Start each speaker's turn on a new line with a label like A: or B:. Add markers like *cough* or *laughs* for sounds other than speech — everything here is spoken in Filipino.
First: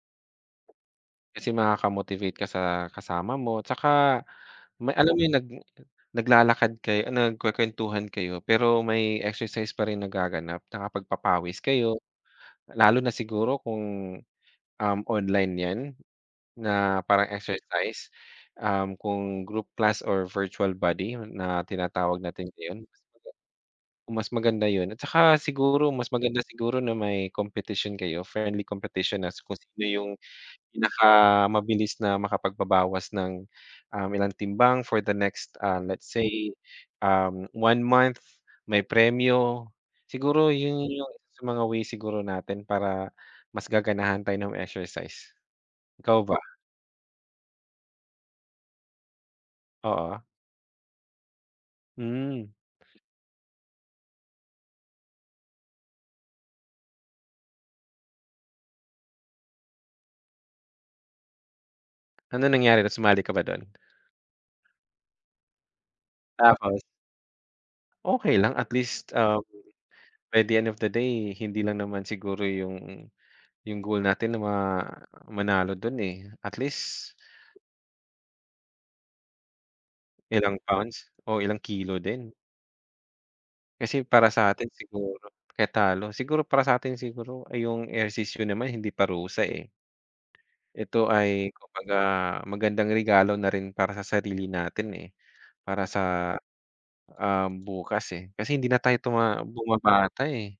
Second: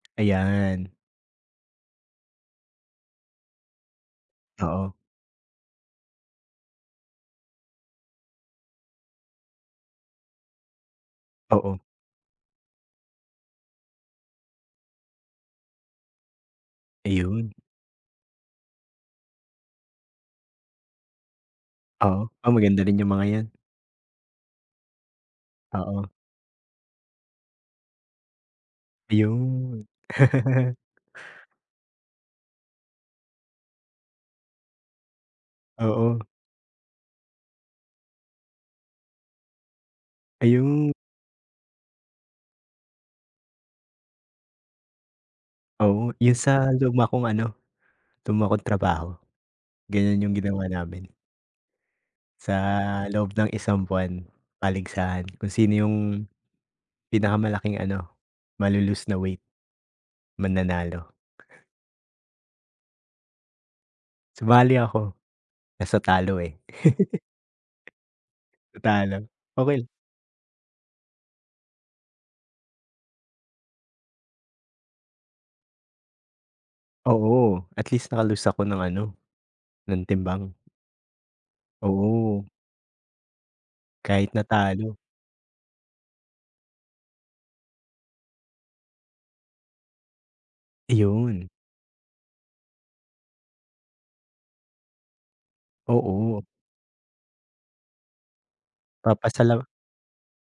A: Ayan.
B: Kasi makaka-motivate ka sa kasama mo, tsaka may
A: Oo.
B: alam mo yung nag naglalakad kayo, nagkwekwentuhan kayo pero may exercise pa rin nagaganap, nakapagpapawis
A: Oo.
B: kayo, lalo na siguro kung, um, online yan na parang
A: Ayun.
B: exercise, um, kung group class or virtual body na tinatawag
A: Oo,
B: natin
A: oo maganda
B: ngayon.
A: rin yung mga yan.
B: Mas maganda yun at saka siguro mas
A: Oo.
B: maganda siguro na may competition kayo, friendly competition na kung sino
A: Iyun.
B: yung
A: *laughs*
B: pinakamabilis na makapagbabawas ng, um, ilang timbang for the next, ah, let's
A: Oo.
B: say, um, 1 month, may premyo. Siguro yun
A: Ayun.
B: yung isa sa mga way siguro natin para mas gaganahan tayo ng exercise.
A: Oo,
B: Ikaw ba?
A: yung sa luma kong ano, luma kong trabaho.
B: Oo.
A: Ganiyan yung ginawa namin.
B: Hmm.
A: Sa loob ng isang buwan, paligsahan kung sino yung pinakamalaking ano, malo-lose na weight, mananalo.
B: Anong nangyari na sumali ka ba dun?
A: Sumali ako, kaso talo eh.
B: Tapos? Okey lang,
A: *laughs*
B: at least,
A: Natalo?
B: um,
A: Okey la
B: by the end of the day, hindi lang naman siguro yung yung goal natin na ma manalo dun eh at least
A: Oo. At least naka-lose ako ng ano, ng timbang.
B: Ilang pounds o ilang kilo din.
A: Oo.
B: Kasi para
A: Kahit
B: sa atin
A: natalo.
B: siguro kaya talo siguro para sa atin siguro ay yung ehersisyo naman hindi parusa eh. Ito
A: Iyon.
B: ay kumbaga magandang regalo na rin para sa sarili natin eh. Para sa,
A: Oo.
B: um, bukas eh, kasi hindi na tayo
A: Papasa
B: tuma
A: lang
B: bumabata eh.